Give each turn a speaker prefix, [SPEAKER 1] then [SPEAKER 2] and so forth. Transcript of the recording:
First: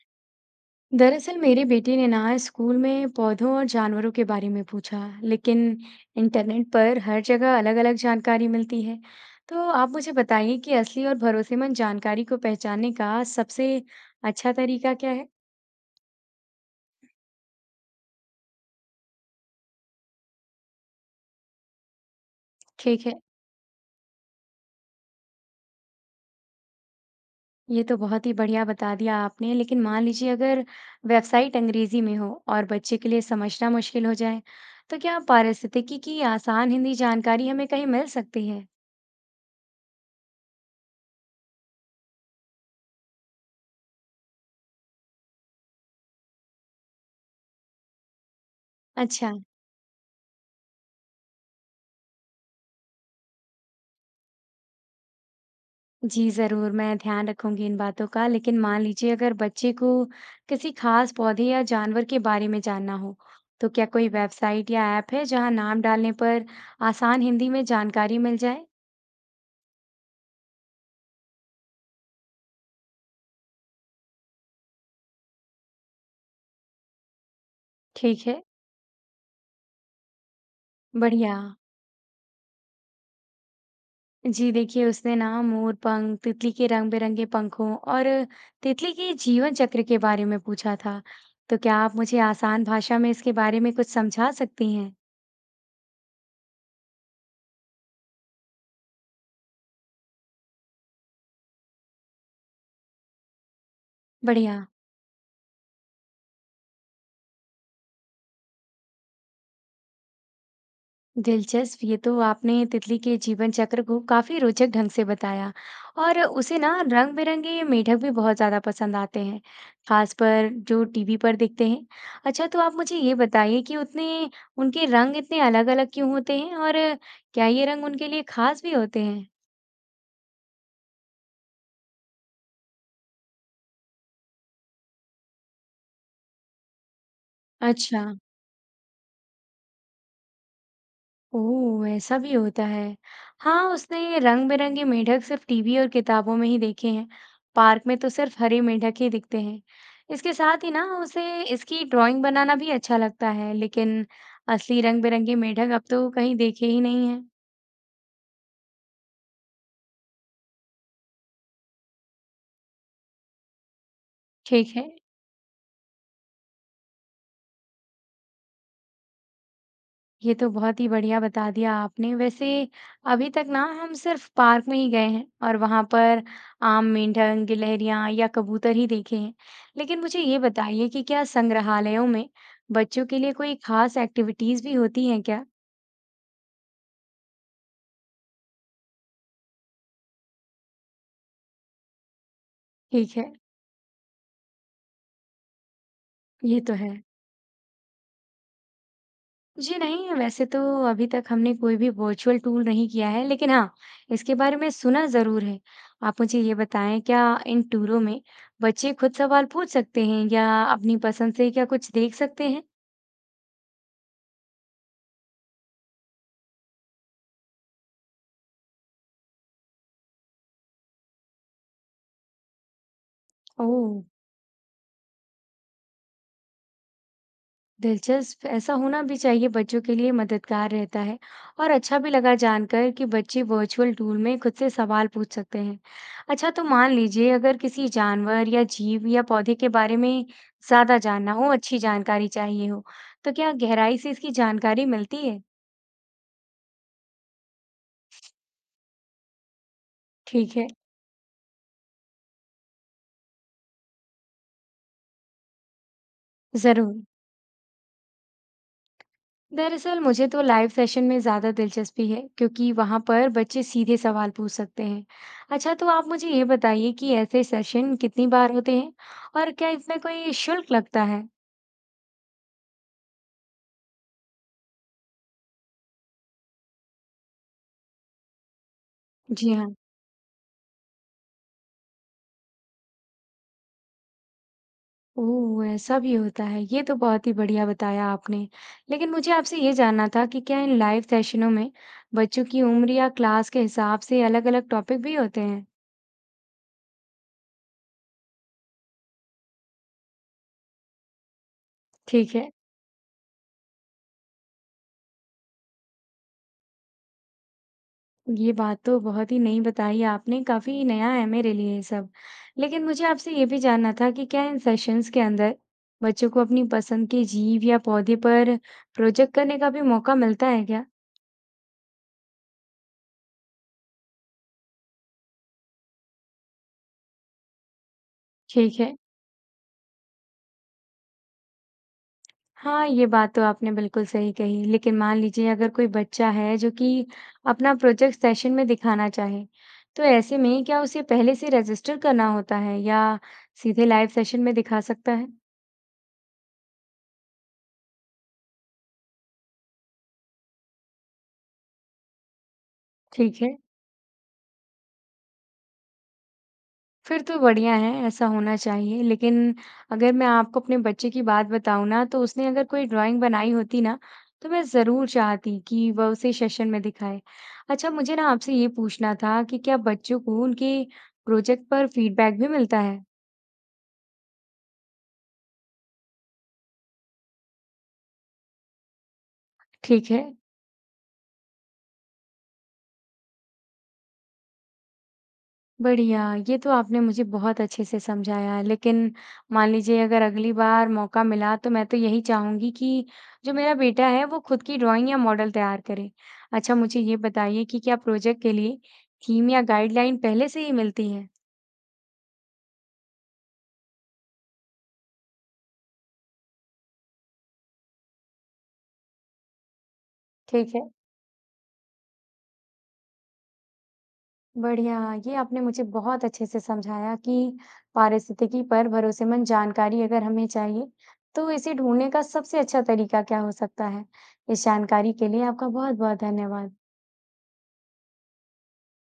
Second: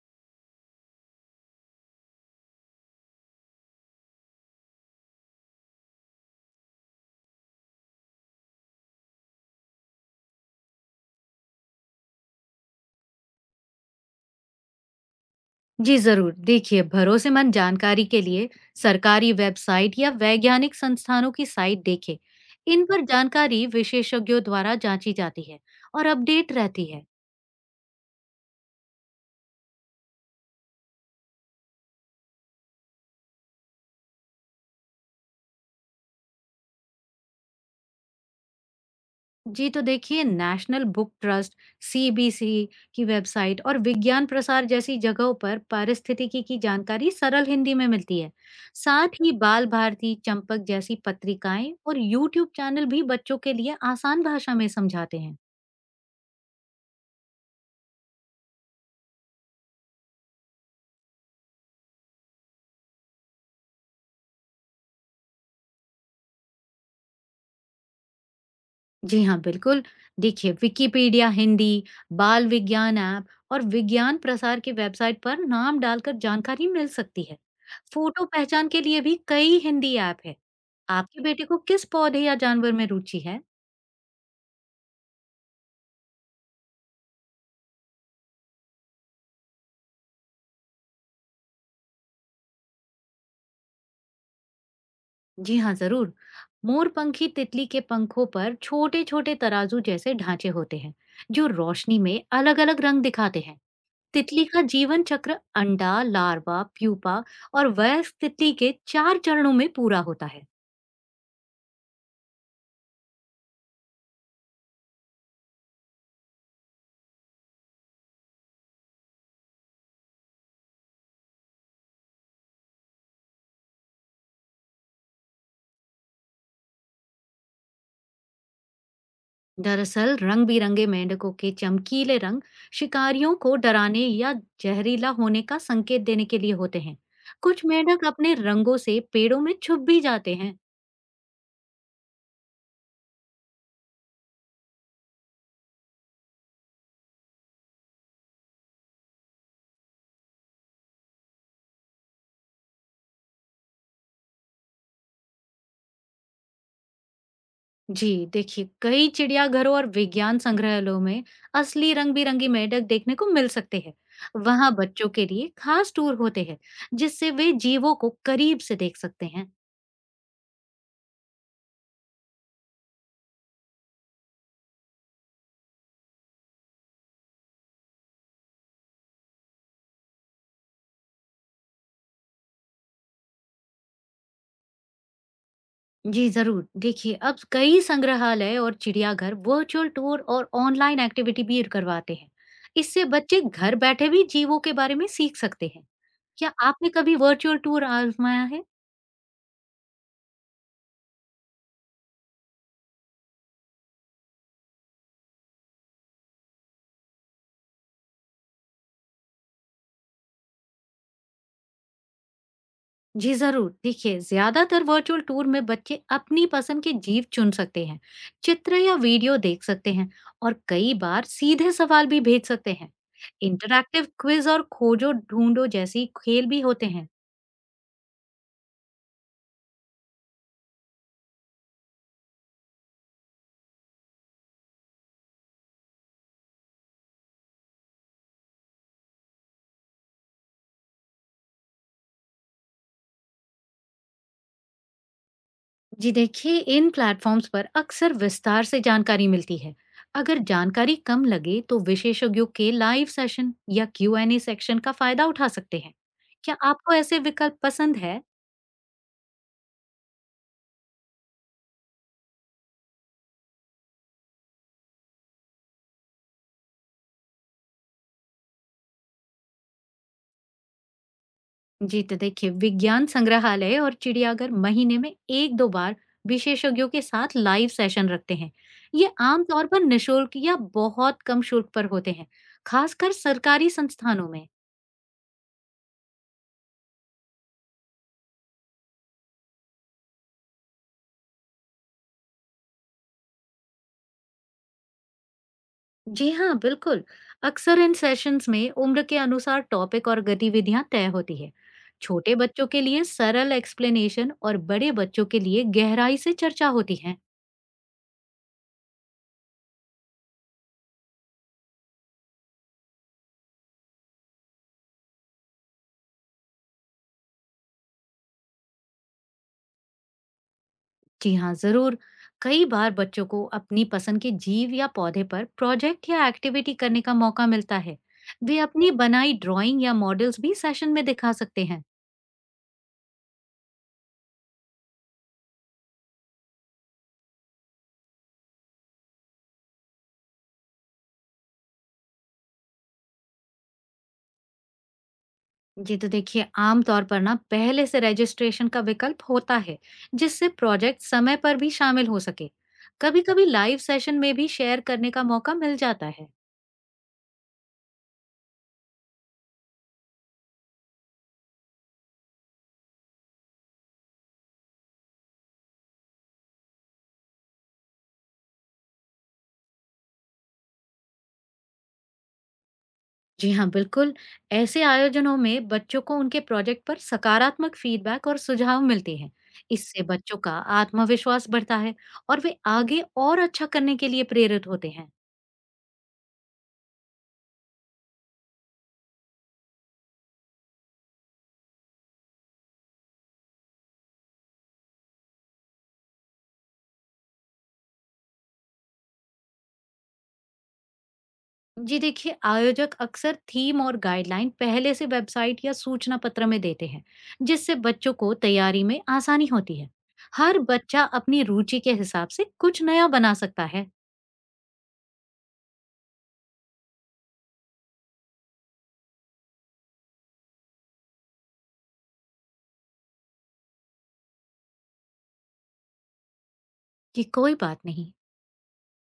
[SPEAKER 1] दरअसल मेरे बेटे ने ना स्कूल में पौधों और जानवरों के बारे में पूछा, लेकिन इंटरनेट पर हर जगह अलग-अलग जानकारी मिलती है। तो आप मुझे बताइए कि असली और भरोसेमंद जानकारी को पहचानने का सबसे अच्छा तरीका क्या है?
[SPEAKER 2] जी जरूर। देखिए, भरोसेमंद जानकारी के लिए सरकारी वेबसाइट या वैज्ञानिक संस्थानों की साइट देखें। इन पर
[SPEAKER 1] ठीक है,
[SPEAKER 2] जानकारी विशेषज्ञों द्वारा जांची जाती है और अपडेट रहती है।
[SPEAKER 1] ये तो बहुत ही बढ़िया बता दिया आपने, लेकिन मान लीजिए अगर वेबसाइट अंग्रेजी में हो और बच्चे के लिए समझना मुश्किल हो जाए, तो क्या पारिस्थितिकी की आसान हिंदी जानकारी हमें कहीं मिल सकती है?
[SPEAKER 2] जी तो देखिए, नेशनल बुक ट्रस्ट, सीबीसी की वेबसाइट और विज्ञान प्रसार जैसी जगहों पर पारिस्थितिकी की जानकारी सरल हिंदी में मिलती है। साथ
[SPEAKER 1] अच्छा
[SPEAKER 2] ही बाल भारती, चंपक जैसी पत्रिकाएं और यूट्यूब चैनल भी बच्चों के लिए आसान भाषा में समझाते हैं।
[SPEAKER 1] जी, ज़रूर, मैं ध्यान रखूँगी इन बातों का। लेकिन मान लीजिए अगर बच्चे को किसी खास पौधे या जानवर के बारे में जानना हो, तो क्या कोई वेबसाइट या ऐप है जहाँ नाम डालने पर आसान हिंदी में जानकारी मिल जाए?
[SPEAKER 2] जी हाँ, बिल्कुल। देखिए, विकिपीडिया हिंदी, बाल विज्ञान ऐप और विज्ञान प्रसार की वेबसाइट पर नाम डालकर जानकारी मिल सकती है।
[SPEAKER 1] ठीक
[SPEAKER 2] फोटो
[SPEAKER 1] है,
[SPEAKER 2] पहचान के लिए भी कई हिंदी ऐप है। आपके
[SPEAKER 1] बढ़िया।
[SPEAKER 2] बेटे को किस पौधे या जानवर में रुचि है?
[SPEAKER 1] जी देखिए, उसने ना मोर-पंख, तितली के रंग-बिरंगे पंखों और तितली के जीवन चक्र के बारे में पूछा था। तो क्या आप मुझे आसान भाषा में इसके बारे में कुछ समझा सकती हैं?
[SPEAKER 2] जी हाँ, जरूर। मोरपंखी तितली के पंखों पर छोटे-छोटे तराजू जैसे ढांचे होते हैं, जो रोशनी में अलग-अलग रंग दिखाते हैं। तितली का
[SPEAKER 1] बढ़िया।
[SPEAKER 2] जीवन चक्र अंडा, लार्वा, प्यूपा और वयस्क तितली के 4 चरणों में पूरा होता है।
[SPEAKER 1] दिलचस्प ये तो आपने तितली के जीवन चक्र को काफी रोचक ढंग से बताया और उसे ना रंग बिरंगे मेढक भी बहुत ज्यादा पसंद आते हैं खासकर जो टीवी पर दिखते हैं। अच्छा तो आप मुझे ये बताइए कि उतने उनके रंग इतने अलग अलग क्यों होते हैं और क्या ये रंग उनके लिए खास भी होते हैं।
[SPEAKER 2] दरअसल रंग बिरंगे मेंढकों के चमकीले रंग शिकारियों को डराने या जहरीला होने का संकेत देने के लिए होते हैं। कुछ
[SPEAKER 1] अच्छा
[SPEAKER 2] मेंढक अपने रंगों से पेड़ों में छुप भी जाते हैं।
[SPEAKER 1] ओह! ऐसा भी होता है। हाँ, उसने रंग-बिरंगे मेढक सिर्फ टीवी और किताबों में ही देखे हैं। पार्क में तो सिर्फ हरे मेढक ही दिखते हैं। इसके साथ ही ना उसे इसकी ड्राइंग बनाना भी अच्छा लगता है, लेकिन असली रंग-बिरंगे मेढक अब तो कहीं देखे ही नहीं हैं।
[SPEAKER 2] जी देखिए, कई चिड़ियाघरों और विज्ञान संग्रहालयों में असली रंग बिरंगी मेंढक देखने को मिल सकते हैं। वहाँ
[SPEAKER 1] ठीक है।
[SPEAKER 2] बच्चों के लिए खास टूर होते हैं, जिससे वे जीवों को करीब से देख सकते हैं।
[SPEAKER 1] ये तो बहुत ही बढ़िया बता दिया आपने। वैसे अभी तक ना हम सिर्फ पार्क में ही गए हैं और वहाँ पर आम, मेंढक, गिलहरियाँ या कबूतर ही देखे हैं। लेकिन मुझे ये बताइए कि क्या संग्रहालयों में बच्चों के लिए कोई खास एक्टिविटीज़ भी होती हैं क्या?
[SPEAKER 2] जी जरूर। देखिए, अब कई संग्रहालय और चिड़ियाघर वर्चुअल टूर और ऑनलाइन एक्टिविटी भी करवाते हैं। इससे
[SPEAKER 1] ठीक है,
[SPEAKER 2] बच्चे घर बैठे भी जीवों के बारे में सीख सकते हैं। क्या
[SPEAKER 1] ये तो
[SPEAKER 2] आपने
[SPEAKER 1] है।
[SPEAKER 2] कभी वर्चुअल टूर आजमाया है?
[SPEAKER 1] जी नहीं, वैसे तो अभी तक हमने कोई भी वर्चुअल टूर नहीं किया है, लेकिन हाँ, इसके बारे में सुना ज़रूर है। आप मुझे ये बताएँ क्या इन टूरों में बच्चे खुद सवाल पूछ सकते हैं या अपनी पसंद से क्या कुछ देख सकते हैं?
[SPEAKER 2] जी जरूर। देखिए, ज्यादातर वर्चुअल टूर में बच्चे अपनी पसंद के जीव चुन सकते हैं, चित्र या वीडियो देख सकते हैं और कई बार सीधे सवाल भी भेज सकते हैं।
[SPEAKER 1] ओह!
[SPEAKER 2] इंटरैक्टिव क्विज और खोजो ढूंढो जैसी खेल भी होते हैं।
[SPEAKER 1] दिलचस्प ऐसा होना भी चाहिए बच्चों के लिए मददगार रहता है और अच्छा भी लगा जानकर कि बच्चे वर्चुअल टूल में खुद से सवाल पूछ सकते हैं। अच्छा तो मान लीजिए अगर किसी जानवर या जीव या पौधे के बारे में ज्यादा जानना हो अच्छी जानकारी चाहिए हो तो क्या गहराई से इसकी जानकारी मिलती है?
[SPEAKER 2] जी देखिए, इन प्लेटफॉर्म्स पर अक्सर विस्तार से जानकारी मिलती है। अगर
[SPEAKER 1] ठीक है।
[SPEAKER 2] जानकारी कम लगे तो विशेषज्ञों के लाइव सेशन या क्यू एन ए सेक्शन का फायदा उठा सकते हैं। क्या
[SPEAKER 1] जरूर।
[SPEAKER 2] आपको ऐसे विकल्प पसंद है?
[SPEAKER 1] दरअसल मुझे तो लाइव सेशन में ज़्यादा दिलचस्पी है क्योंकि वहाँ पर बच्चे सीधे सवाल पूछ सकते हैं। अच्छा तो आप मुझे ये बताइए कि ऐसे सेशन कितनी बार होते हैं और क्या इसमें कोई शुल्क लगता है?
[SPEAKER 2] जी तो देखिए, विज्ञान संग्रहालय और चिड़ियाघर महीने में एक दो बार विशेषज्ञों के साथ लाइव सेशन रखते हैं। ये
[SPEAKER 1] जी
[SPEAKER 2] आमतौर
[SPEAKER 1] हाँ।
[SPEAKER 2] पर निशुल्क या बहुत कम शुल्क पर होते हैं, खासकर सरकारी संस्थानों में।
[SPEAKER 1] ओह, ऐसा भी होता है। ये तो बहुत ही बढ़िया बताया आपने। लेकिन मुझे आपसे ये जानना था कि क्या इन लाइव सेशनों में बच्चों की उम्र या क्लास के हिसाब से अलग-अलग टॉपिक भी होते हैं?
[SPEAKER 2] जी हाँ, बिल्कुल। अक्सर इन सेशंस में उम्र के अनुसार टॉपिक और गतिविधियां तय होती है।
[SPEAKER 1] ठीक
[SPEAKER 2] छोटे
[SPEAKER 1] है।
[SPEAKER 2] बच्चों के लिए सरल एक्सप्लेनेशन और बड़े बच्चों के लिए गहराई से चर्चा होती है।
[SPEAKER 1] ये बात तो बहुत ही नई बताई आपने, काफ़ी नया है मेरे लिए ये सब। लेकिन मुझे आपसे ये भी जानना था कि क्या इन सेशंस के अंदर बच्चों को अपनी पसंद के जीव या पौधे पर प्रोजेक्ट करने का भी मौका मिलता है क्या?
[SPEAKER 2] जी हाँ, जरूर। कई बार बच्चों को अपनी पसंद के जीव या पौधे पर प्रोजेक्ट या एक्टिविटी करने का मौका मिलता है। वे
[SPEAKER 1] ठीक
[SPEAKER 2] अपनी
[SPEAKER 1] है।
[SPEAKER 2] बनाई ड्राइंग या मॉडल्स भी सेशन में दिखा सकते हैं।
[SPEAKER 1] हाँ, ये बात तो आपने बिल्कुल सही कही। लेकिन मान लीजिए अगर कोई बच्चा है जो कि अपना प्रोजेक्ट सेशन में दिखाना चाहे, तो ऐसे में क्या उसे पहले से रजिस्टर करना होता है या सीधे लाइव सेशन में दिखा सकता है?
[SPEAKER 2] जी तो देखिए, आमतौर पर ना पहले से रजिस्ट्रेशन का विकल्प होता है, जिससे प्रोजेक्ट समय पर भी शामिल हो सके। कभी
[SPEAKER 1] ठीक
[SPEAKER 2] कभी
[SPEAKER 1] है।
[SPEAKER 2] लाइव सेशन में भी शेयर करने का मौका मिल जाता है।
[SPEAKER 1] फिर तो बढ़िया है, ऐसा होना चाहिए। लेकिन अगर मैं आपको अपने बच्चे की बात बताऊँ ना, तो उसने अगर कोई ड्राइंग बनाई होती ना, तो मैं ज़रूर चाहती कि वह उसे सेशन में दिखाए। अच्छा, मुझे ना आपसे ये पूछना था कि क्या बच्चों को उनके प्रोजेक्ट पर फीडबैक भी मिलता है?
[SPEAKER 2] जी हाँ, बिल्कुल। ऐसे आयोजनों में बच्चों को उनके प्रोजेक्ट पर सकारात्मक फीडबैक और सुझाव मिलते हैं। इससे
[SPEAKER 1] ठीक है।
[SPEAKER 2] बच्चों का आत्मविश्वास बढ़ता है और वे आगे और अच्छा करने के लिए प्रेरित होते हैं।
[SPEAKER 1] बढ़िया, ये तो आपने मुझे बहुत अच्छे से समझाया। लेकिन मान लीजिए अगर अगली बार मौका मिला तो मैं तो यही चाहूँगी कि जो मेरा बेटा है वो खुद की ड्राइंग या मॉडल तैयार करे। अच्छा मुझे ये बताइए कि क्या प्रोजेक्ट के लिए थीम या गाइडलाइन पहले से ही मिलती है?
[SPEAKER 2] जी देखिए, आयोजक अक्सर थीम और गाइडलाइन पहले से वेबसाइट या सूचना पत्र में देते हैं, जिससे बच्चों को तैयारी में आसानी होती है। हर
[SPEAKER 1] ठीक है।
[SPEAKER 2] बच्चा अपनी रुचि के हिसाब से कुछ नया बना सकता है।
[SPEAKER 1] बढ़िया, ये आपने मुझे बहुत अच्छे से समझाया कि पारिस्थितिकी पर भरोसेमंद जानकारी अगर हमें चाहिए तो इसे ढूंढने का सबसे अच्छा तरीका क्या हो सकता है। इस जानकारी के लिए आपका बहुत-बहुत धन्यवाद।
[SPEAKER 2] कि कोई बात नहीं।